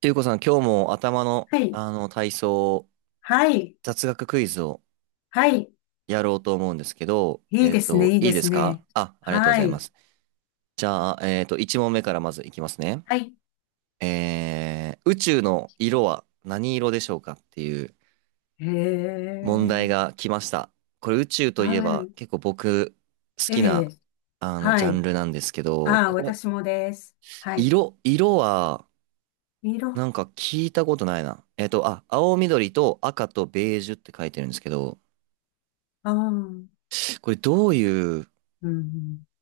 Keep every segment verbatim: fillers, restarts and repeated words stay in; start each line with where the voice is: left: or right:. right: ていうこさん、今日も頭の、
left: はい。
right: あの体操、
left: はい。
right: 雑学クイズを
left: はい。
right: やろうと思うんですけど、
left: いい
right: え
left: で
right: っ
left: すね。
right: と、
left: いい
right: いい
left: で
right: で
left: す
right: す
left: ね。
right: かあ。ありがとうござ
left: は
right: いま
left: い。
right: す。じゃあ、えっと、いち問目からまずいきますね。
left: はい。
right: えー、宇宙の色は何色でしょうかっていう
left: へ
right: 問題
left: え。
right: が来ました。これ宇宙といえ
left: は
right: ば
left: い。
right: 結構僕好
left: え
right: きな、
left: え。
right: あの、ジ
left: は
right: ャン
left: い。
right: ルなんですけど、
left: ああ、
right: ここ、
left: 私もです。はい。
right: 色、色は
left: 色。
right: な
left: あ
right: んか聞いたことないな。えっと、あ、青緑と赤とベージュって書いてるんですけど、
left: あ。うん。
right: これどういう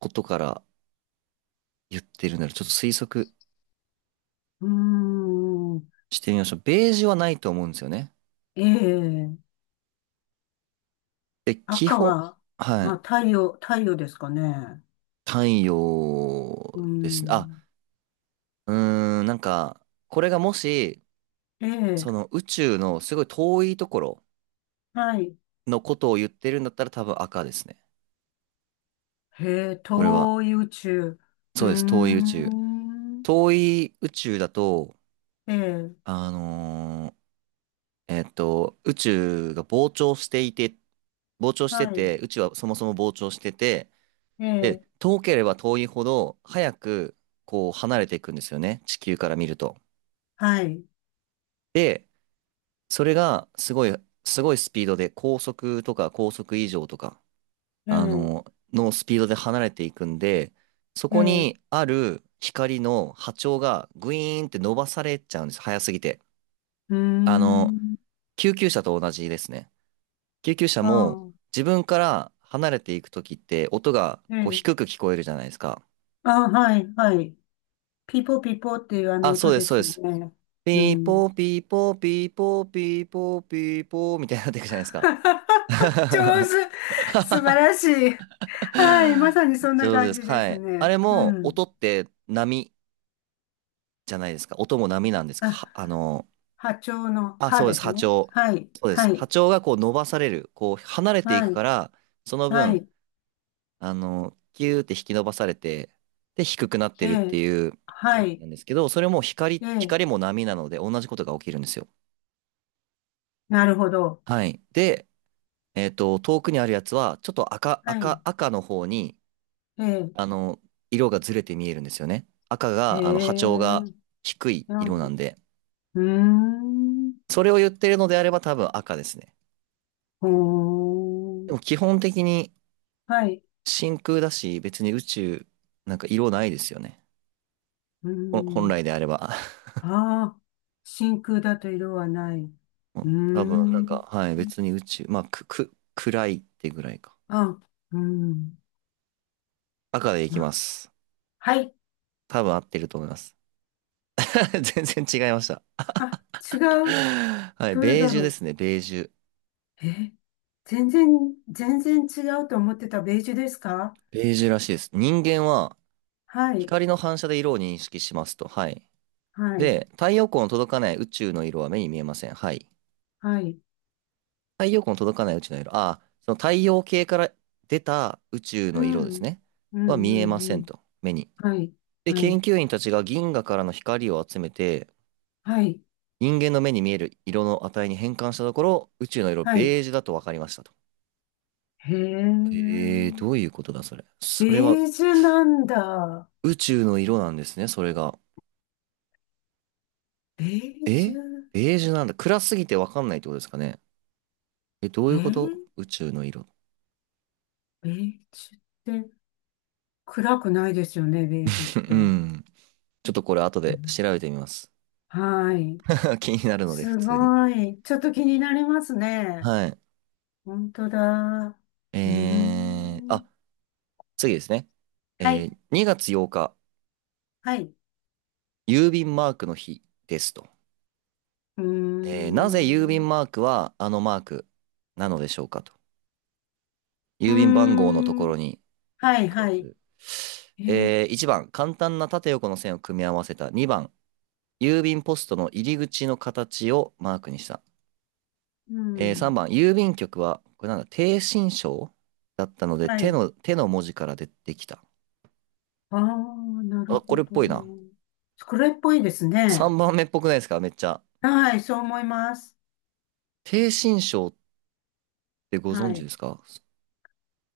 right: ことから言ってるんだろう。ちょっと推測
left: うーん。
right: してみましょう。ベージュはないと思うんですよね。
left: ええ。
right: で、基
left: 赤
right: 本、
left: は、
right: は
left: あ、
right: い。
left: 太陽、太陽ですかね。
right: 太陽
left: う
right: ですね。あ、
left: ん。
right: うーん、なんか、これがもし、
left: ええ。
right: その宇宙のすごい遠いところ
left: はい。
right: のことを言ってるんだったら多分赤ですね。
left: へえ、
right: これは。
left: 東遊宇宙。う
right: そ
left: ー
right: うです。遠い宇宙。
left: ん。
right: 遠い宇宙だと、
left: ええ。
right: あのーえっと、宇宙が膨張していて、膨張して
left: はい。
right: て、宇宙はそもそも膨張してて、
left: え
right: で、
left: え。
right: 遠ければ遠いほど、早く、こう、離れていくんですよね。地球から見ると。
left: はい。
right: で、それが、すごい、すごいスピードで、高速とか高速以上とか、
left: え
right: あ
left: え。
right: の、のスピードで離れていくんで、そ
left: ええ、
right: こ
left: う
right: にある光の波長がグイーンって伸ばされちゃうんです。早すぎて。
left: ー
right: あの、
left: ん、
right: 救急車と同じですね。救急車
left: あ
right: も、
left: あ、
right: 自分から離れていくときって、音が、
left: え
right: こう、
left: え、
right: 低く聞こえるじゃないですか。
left: ああ、はい、はい。ピーポーピーポーっていうあの
right: あ、そ
left: 音
right: うで
left: で
right: す、そう
left: す
right: で
left: よ
right: す。
left: ね。う
right: ピーポ
left: ん。
right: ーピーポーピーポーピーポーピーポーみたいになっていくじゃないですか。
left: 上 手。素晴らしい。はい、まさにそんな
right: 上手で
left: 感
right: す
left: じ
right: か。
left: で
right: は
left: す
right: い。あ
left: ね。
right: れ
left: う
right: も
left: ん。
right: 音って波じゃないですか。音も波なんですか。
left: あ、
right: はあの、
left: 波長の
right: あ、
left: 波
right: そうで
left: で
right: す。
left: す
right: 波
left: ね。
right: 長。
left: はい、
right: そうです。
left: は
right: 波
left: い、
right: 長がこう伸ばされる。こう離れてい
left: は
right: くか
left: い、
right: ら、その
left: は
right: 分、
left: い、
right: あの、キューって引き伸ばされて、で、低くなっ
left: え
right: てるって
left: え、
right: いう
left: は
right: 原理
left: い、
right: なんですけど、それも光、
left: ええ、
right: 光も波なので同じことが起きるんですよ。
left: なるほど。
right: はい。で、えっと、遠くにあるやつは、ちょっと赤、
left: は
right: 赤、
left: い、
right: 赤の方に、
left: ええ、
right: あの、色がずれて見えるんですよね。赤
left: へ
right: が、あの、波
left: え、
right: 長が低い
left: う
right: 色
left: ん、
right: な
left: う
right: んで、
left: ーん、
right: それを言ってるのであれば多分赤ですね。
left: ほ
right: で
left: ー、
right: も基本的に
left: はい。
right: 真空だし、別に宇宙、なんか色ないですよね。
left: う
right: ほん本
left: ん。
right: 来であれば。
left: ああ、真空だと色はない。う
right: う
left: ー
right: ん多分、なんか、
left: ん。
right: はい、別に宇宙、まあ、く、く、暗いってぐらいか。
left: あ、うん。
right: 赤でいきま
left: ま、
right: す。
left: はい。
right: 多分合ってると思います。全然違いました。
left: あ、違う。
right: はい、
left: どれ
right: ベー
left: だ
right: ジュで
left: ろ
right: すね、ベージュ。
left: う。え、全然、全然違うと思ってたベージュですか？
right: ベージュらしいです。人間は
left: はい。
right: 光の反射で色を認識しますと。はい。
left: はい。
right: で、太陽光の届かない宇宙の色は目に見えません。はい。
left: はい。
right: 太陽光の届かない宇宙の色。ああ、その太陽系から出た宇宙
left: う
right: の色で
left: ん。う
right: す
left: ん、
right: ね。
left: う
right: は見えま
left: ん、う
right: せん
left: ん。
right: と。目に。
left: はい。
right: で、
left: はい。
right: 研究員たちが銀河からの光を集めて、
left: はい。
right: 人間の目に見える色の値に変換したところ、宇宙の色
left: はい。
right: ベージュだと分かりましたと。
left: へえ。
right: えー、どういうことだそれ。
left: ベ
right: それは
left: ージュなんだ。
right: 宇宙の色なんですね、それが。
left: ベージュ。
right: えベージュなんだ。暗すぎてわかんないってことですかね。え、どう
left: え
right: いうこ
left: ー
right: と宇宙の色。
left: ベージュって。暗くないですよね、ベージュっ
right: う
left: て。
right: ん。ちょっとこれ後
left: う
right: で
left: ん、
right: 調べてみます。
left: はい。
right: 気になるので、普
left: す
right: 通に。
left: ごい。ちょっと気になりますね。
right: はい。
left: 本当だ。うー
right: えー、
left: ん。
right: あ、次ですね。
left: は
right: え
left: い。
right: ー、にがつようか、
left: はい。
right: 郵便マークの日ですと。
left: うー
right: えー、なぜ郵
left: ん。
right: 便マークはあのマークなのでしょうかと。
left: うー
right: 郵便番号のところ
left: ん。
right: に
left: は
right: 書
left: い、
right: くや
left: はい。
right: つ。
left: え、
right: えー、いちばん、簡単な縦横の線を組み合わせた。にばん、郵便ポストの入り口の形をマークにした。
left: う
right: えー
left: ん。
right: さんばん、郵便局は、これなんだ、低心章だったので、
left: は
right: 手
left: い。
right: の、手の文字から出てきた。
left: ああ、なる
right: あ、こ
left: ほ
right: れっぽいな。
left: ど。これっぽいですね。
right: さんばんめっぽくないですかめっちゃ。
left: はい、そう思います。
right: 低心章ってご
left: は
right: 存知で
left: い。
right: すか？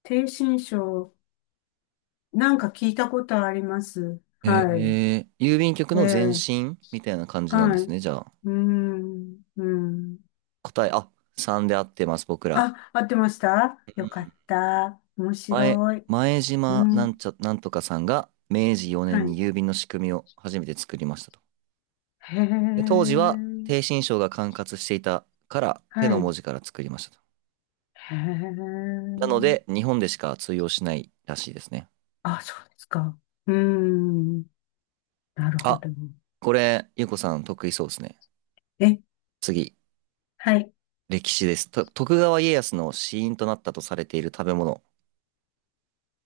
left: 低心症。なんか聞いたことあります。はい。
right: えー、郵便局
left: え
right: の前
left: え
right: 身みたいな感じなん
left: は
right: で
left: い。
right: す
left: う
right: ね。じゃあ、
left: ーん、うん。
right: 答え、あ、さんで合ってます、僕ら。
left: あ、合ってました
right: う
left: よかっ
right: ん
left: た。面
right: 前、
left: 白い。
right: 前
left: う
right: 島なん
left: ん。
right: ちゃ、なんとかさんが明治
left: は
right: よねんに
left: い。
right: 郵便の仕組みを初めて作りましたと。
left: へ
right: で当時は低
left: え。
right: 身章が管轄していたから手
left: は
right: の
left: い。
right: 文字から作りましたと。
left: へ
right: なの
left: え。
right: で日本でしか通用しないらしいですね。
left: あ、そうですか。うーん。なるほ
right: あ、
left: ど。
right: これ、ゆうこさん得意そうですね。
left: え、
right: 次、
left: はい。
right: 歴史です。と徳川家康の死因となったとされている食べ物。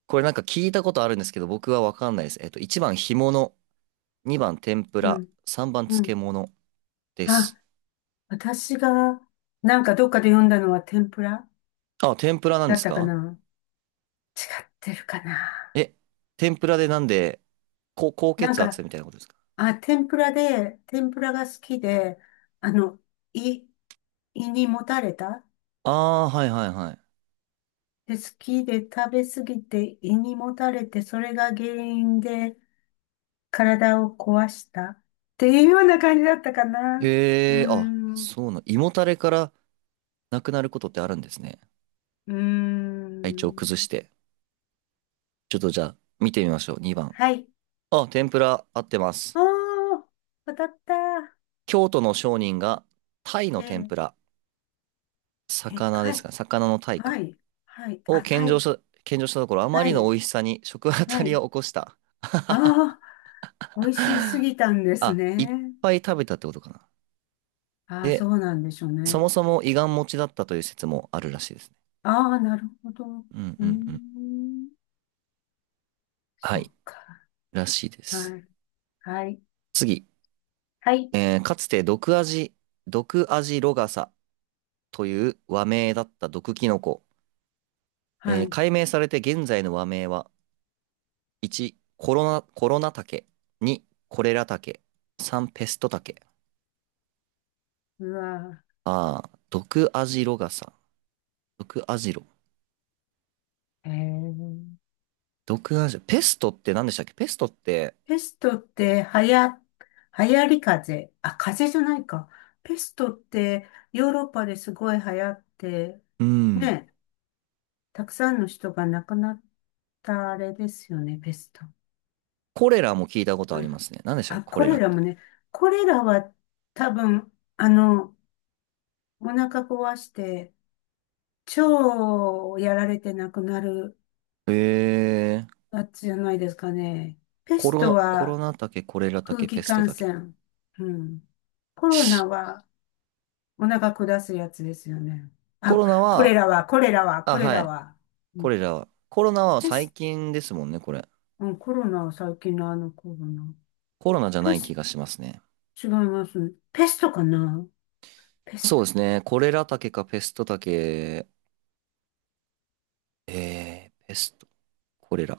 right: これなんか聞いたことあるんですけど、僕はわかんないです。えっと、いちばん干物、にばん天ぷ
left: う
right: ら、
left: ん、
right: さんばん
left: う
right: 漬
left: ん。
right: 物で
left: あ、
right: す。
left: 私が、なんかどっかで読んだのは天ぷら
right: あ、天ぷらなん
left: だ
right: で
left: っ
right: す
left: たか
right: か？
left: な、違ってるかな。
right: え、天ぷらでなんで、高高
left: なん
right: 血
left: か、
right: 圧みたいなことですか？
left: あ、天ぷらで、天ぷらが好きで、あの、胃、胃にもたれた。
right: ああー、はいはいはい。
left: で、好きで食べ過ぎて胃にもたれて、それが原因で体を壊したっていうような感じだったかな。うー
right: へえ、あ、
left: ん、う
right: そうな、胃もたれからなくなることってあるんですね。
left: ー
right: 体調崩し
left: ん。
right: て。ちょっとじゃあ、見てみましょう。にばん。
left: はい。
right: あ、天ぷら合ってま
left: あ
right: す。
left: あ、当たった。
right: 京都の商人が、タイ
left: え
right: の天
left: え、
right: ぷら、
left: え、
right: 魚
left: か
right: です
left: い。
right: か、魚のタイ
left: は
right: か、
left: い。はい。
right: を
left: あ、
right: 献
left: た
right: 上し
left: い。
right: た、献上したところ、あま
left: は
right: りの
left: い。
right: 美味しさに食あた
left: は
right: り
left: い。
right: を起こした。
left: ああ、美味 しすぎたんです
right: あ、いっ
left: ね。
right: ぱい食べたってことかな。
left: ああ、そ
right: で、
left: うなんでしょう
right: そ
left: ね。
right: もそも胃がん持ちだったという説もあるらしいですね。
left: ああ、なるほど。う
right: うん
left: ー
right: うんうん。
left: ん。
right: は
left: そ
right: い、
left: っか。
right: らしいです。
left: はい。はい。
right: 次。
left: はい。
right: えーかつて毒味、毒味ロガサという和名だった毒キノコ。
left: は
right: えー
left: い。
right: 解明されて現在の和名は、いち、コロナ、コロナタケ、に、コレラタケ、さん、ペストタケ。
left: うわ
right: ああ、毒味ロガサ。毒味ロ。
left: ー。えー、
right: 毒味ロ、ペストって何でしたっけ？ペストって、
left: ペストって、はや、流行り風あ、風邪じゃないか。ペストって、ヨーロッパですごい流行って、
right: うん、
left: ね、たくさんの人が亡くなったあれですよね、ペスト。
right: コレラも聞いたことあ
left: う
right: り
left: ん
right: ますね。何でしたっけ
left: あ、
right: コ
left: コ
right: レ
left: レ
right: ラっ
left: ラも
right: て。
left: ね、コレラは多分、あの、お腹壊して、腸をやられて亡くなる
right: えー、
left: やつじゃないですかね。ペ
right: コ
left: ス
right: ロ
left: ト
right: ナ、コロ
left: は
right: ナタケ、コレラタ
left: 空
right: ケ、ペ
left: 気
right: スト
left: 感
right: タケ。
left: 染。うん。コロナはお腹下すやつですよね。
right: コ
left: あ、
right: ロナ
left: これ
right: は、
left: らは、これらは、
right: あ、
left: これ
right: は
left: ら
right: い。
left: は。う
right: こ
left: ん、
right: れじゃあ、コロナは
left: ペ
right: 最
left: ス、
right: 近ですもんね、これ。
left: うん、コロナは最近のあのコロナ。
right: コロナじゃ
left: ペ
right: ない気
left: ス、
right: がしますね。
left: 違いますね。ペストかなペス
right: そう
left: ト。
right: ですね。コレラ竹かペスト竹。えー、ペスト、コレラ。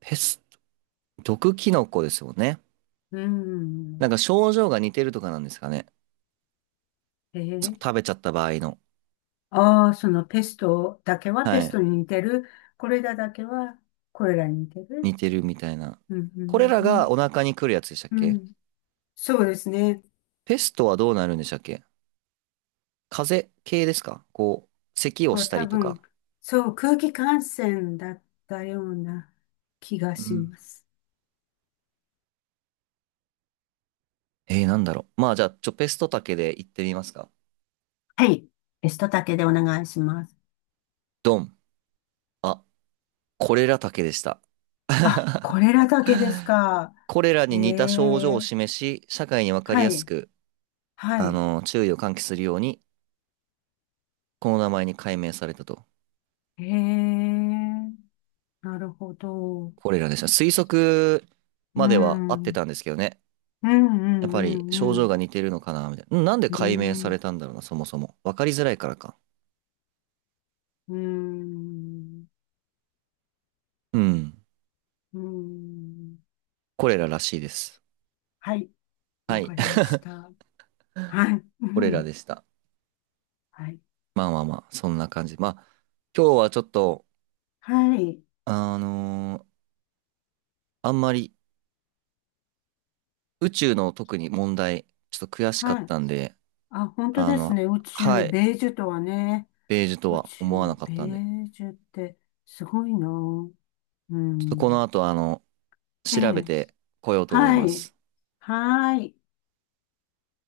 right: ペスト、毒キノコですもんね。
left: う
right: なん
left: ん。
right: か症状が似てるとかなんですかね。
left: え
right: そ
left: ー、
right: 食べちゃった場合の。
left: ああ、そのペストだけは
right: は
left: ペス
right: い。
left: トに似てる。これらだけはこれらに似てる。
right: 似てるみたいな。
left: うんうん
right: これ
left: う
right: らがお
left: ん
right: 腹に来るやつでしたっ
left: う
right: け？
left: ん、そうですね。
right: ペストはどうなるんでしたっけ？風邪系ですかこう、咳を
left: そう、
right: した
left: 多
right: りと
left: 分、
right: か。
left: そう、空気感染だったような気が
right: う
left: し
right: ん。
left: ます。
right: えー、なんだろう。まあじゃあ、ちょ、ペスト竹で行ってみますか。
left: はい。ベストだけでお願いします。
right: ドン。あこれらだけでした。
left: あ、こ れらだけですか。
right: これら
left: へ
right: に似た症状
left: え。
right: を示し、社会にわかり
left: は
right: やす
left: い。
right: く、
left: は
right: あ
left: い。
right: の、注意を喚起するように、この名前に改名されたと。
left: へえ。なるほど。
right: これらでした。推測
left: う
right: までは合
left: ん。
right: っ
left: う
right: て
left: ん
right: たんですけどね。
left: う
right: やっぱり
left: ん
right: 症
left: う
right: 状
left: ん
right: が似てるのかな、みたいな。うんなんで
left: う
right: 改名さ
left: ん。
right: れたんだろうな、そもそも。わかりづらいからか。
left: うん。
right: うん。
left: うん。
right: これららしいです。
left: はい。
right: は
left: わか
right: い。
left: りまし た。はい。う
right: これら
left: ん
right: でした。
left: はい。
right: まあまあまあ、そんな感じ。まあ、今日はちょっと、
left: はい。
right: あのーあんまり宇宙の特に問題、ちょっと悔しか
left: は
right: っ
left: い。
right: たんで、
left: あ、本当
right: あ
left: です
right: の、
left: ね。宇
right: は
left: 宙、
right: い、
left: ベージュとはね。
right: ベージュと
left: 宇
right: は
left: 宙、
right: 思わなかっ
left: ベ
right: たんで、
left: ージュってすごいな。う
right: ちょっとこの
left: ん。
right: 後、あの、
left: え
right: 調べ
left: え。
right: てこようと思い
left: は
right: ま
left: い。
right: す。
left: はい。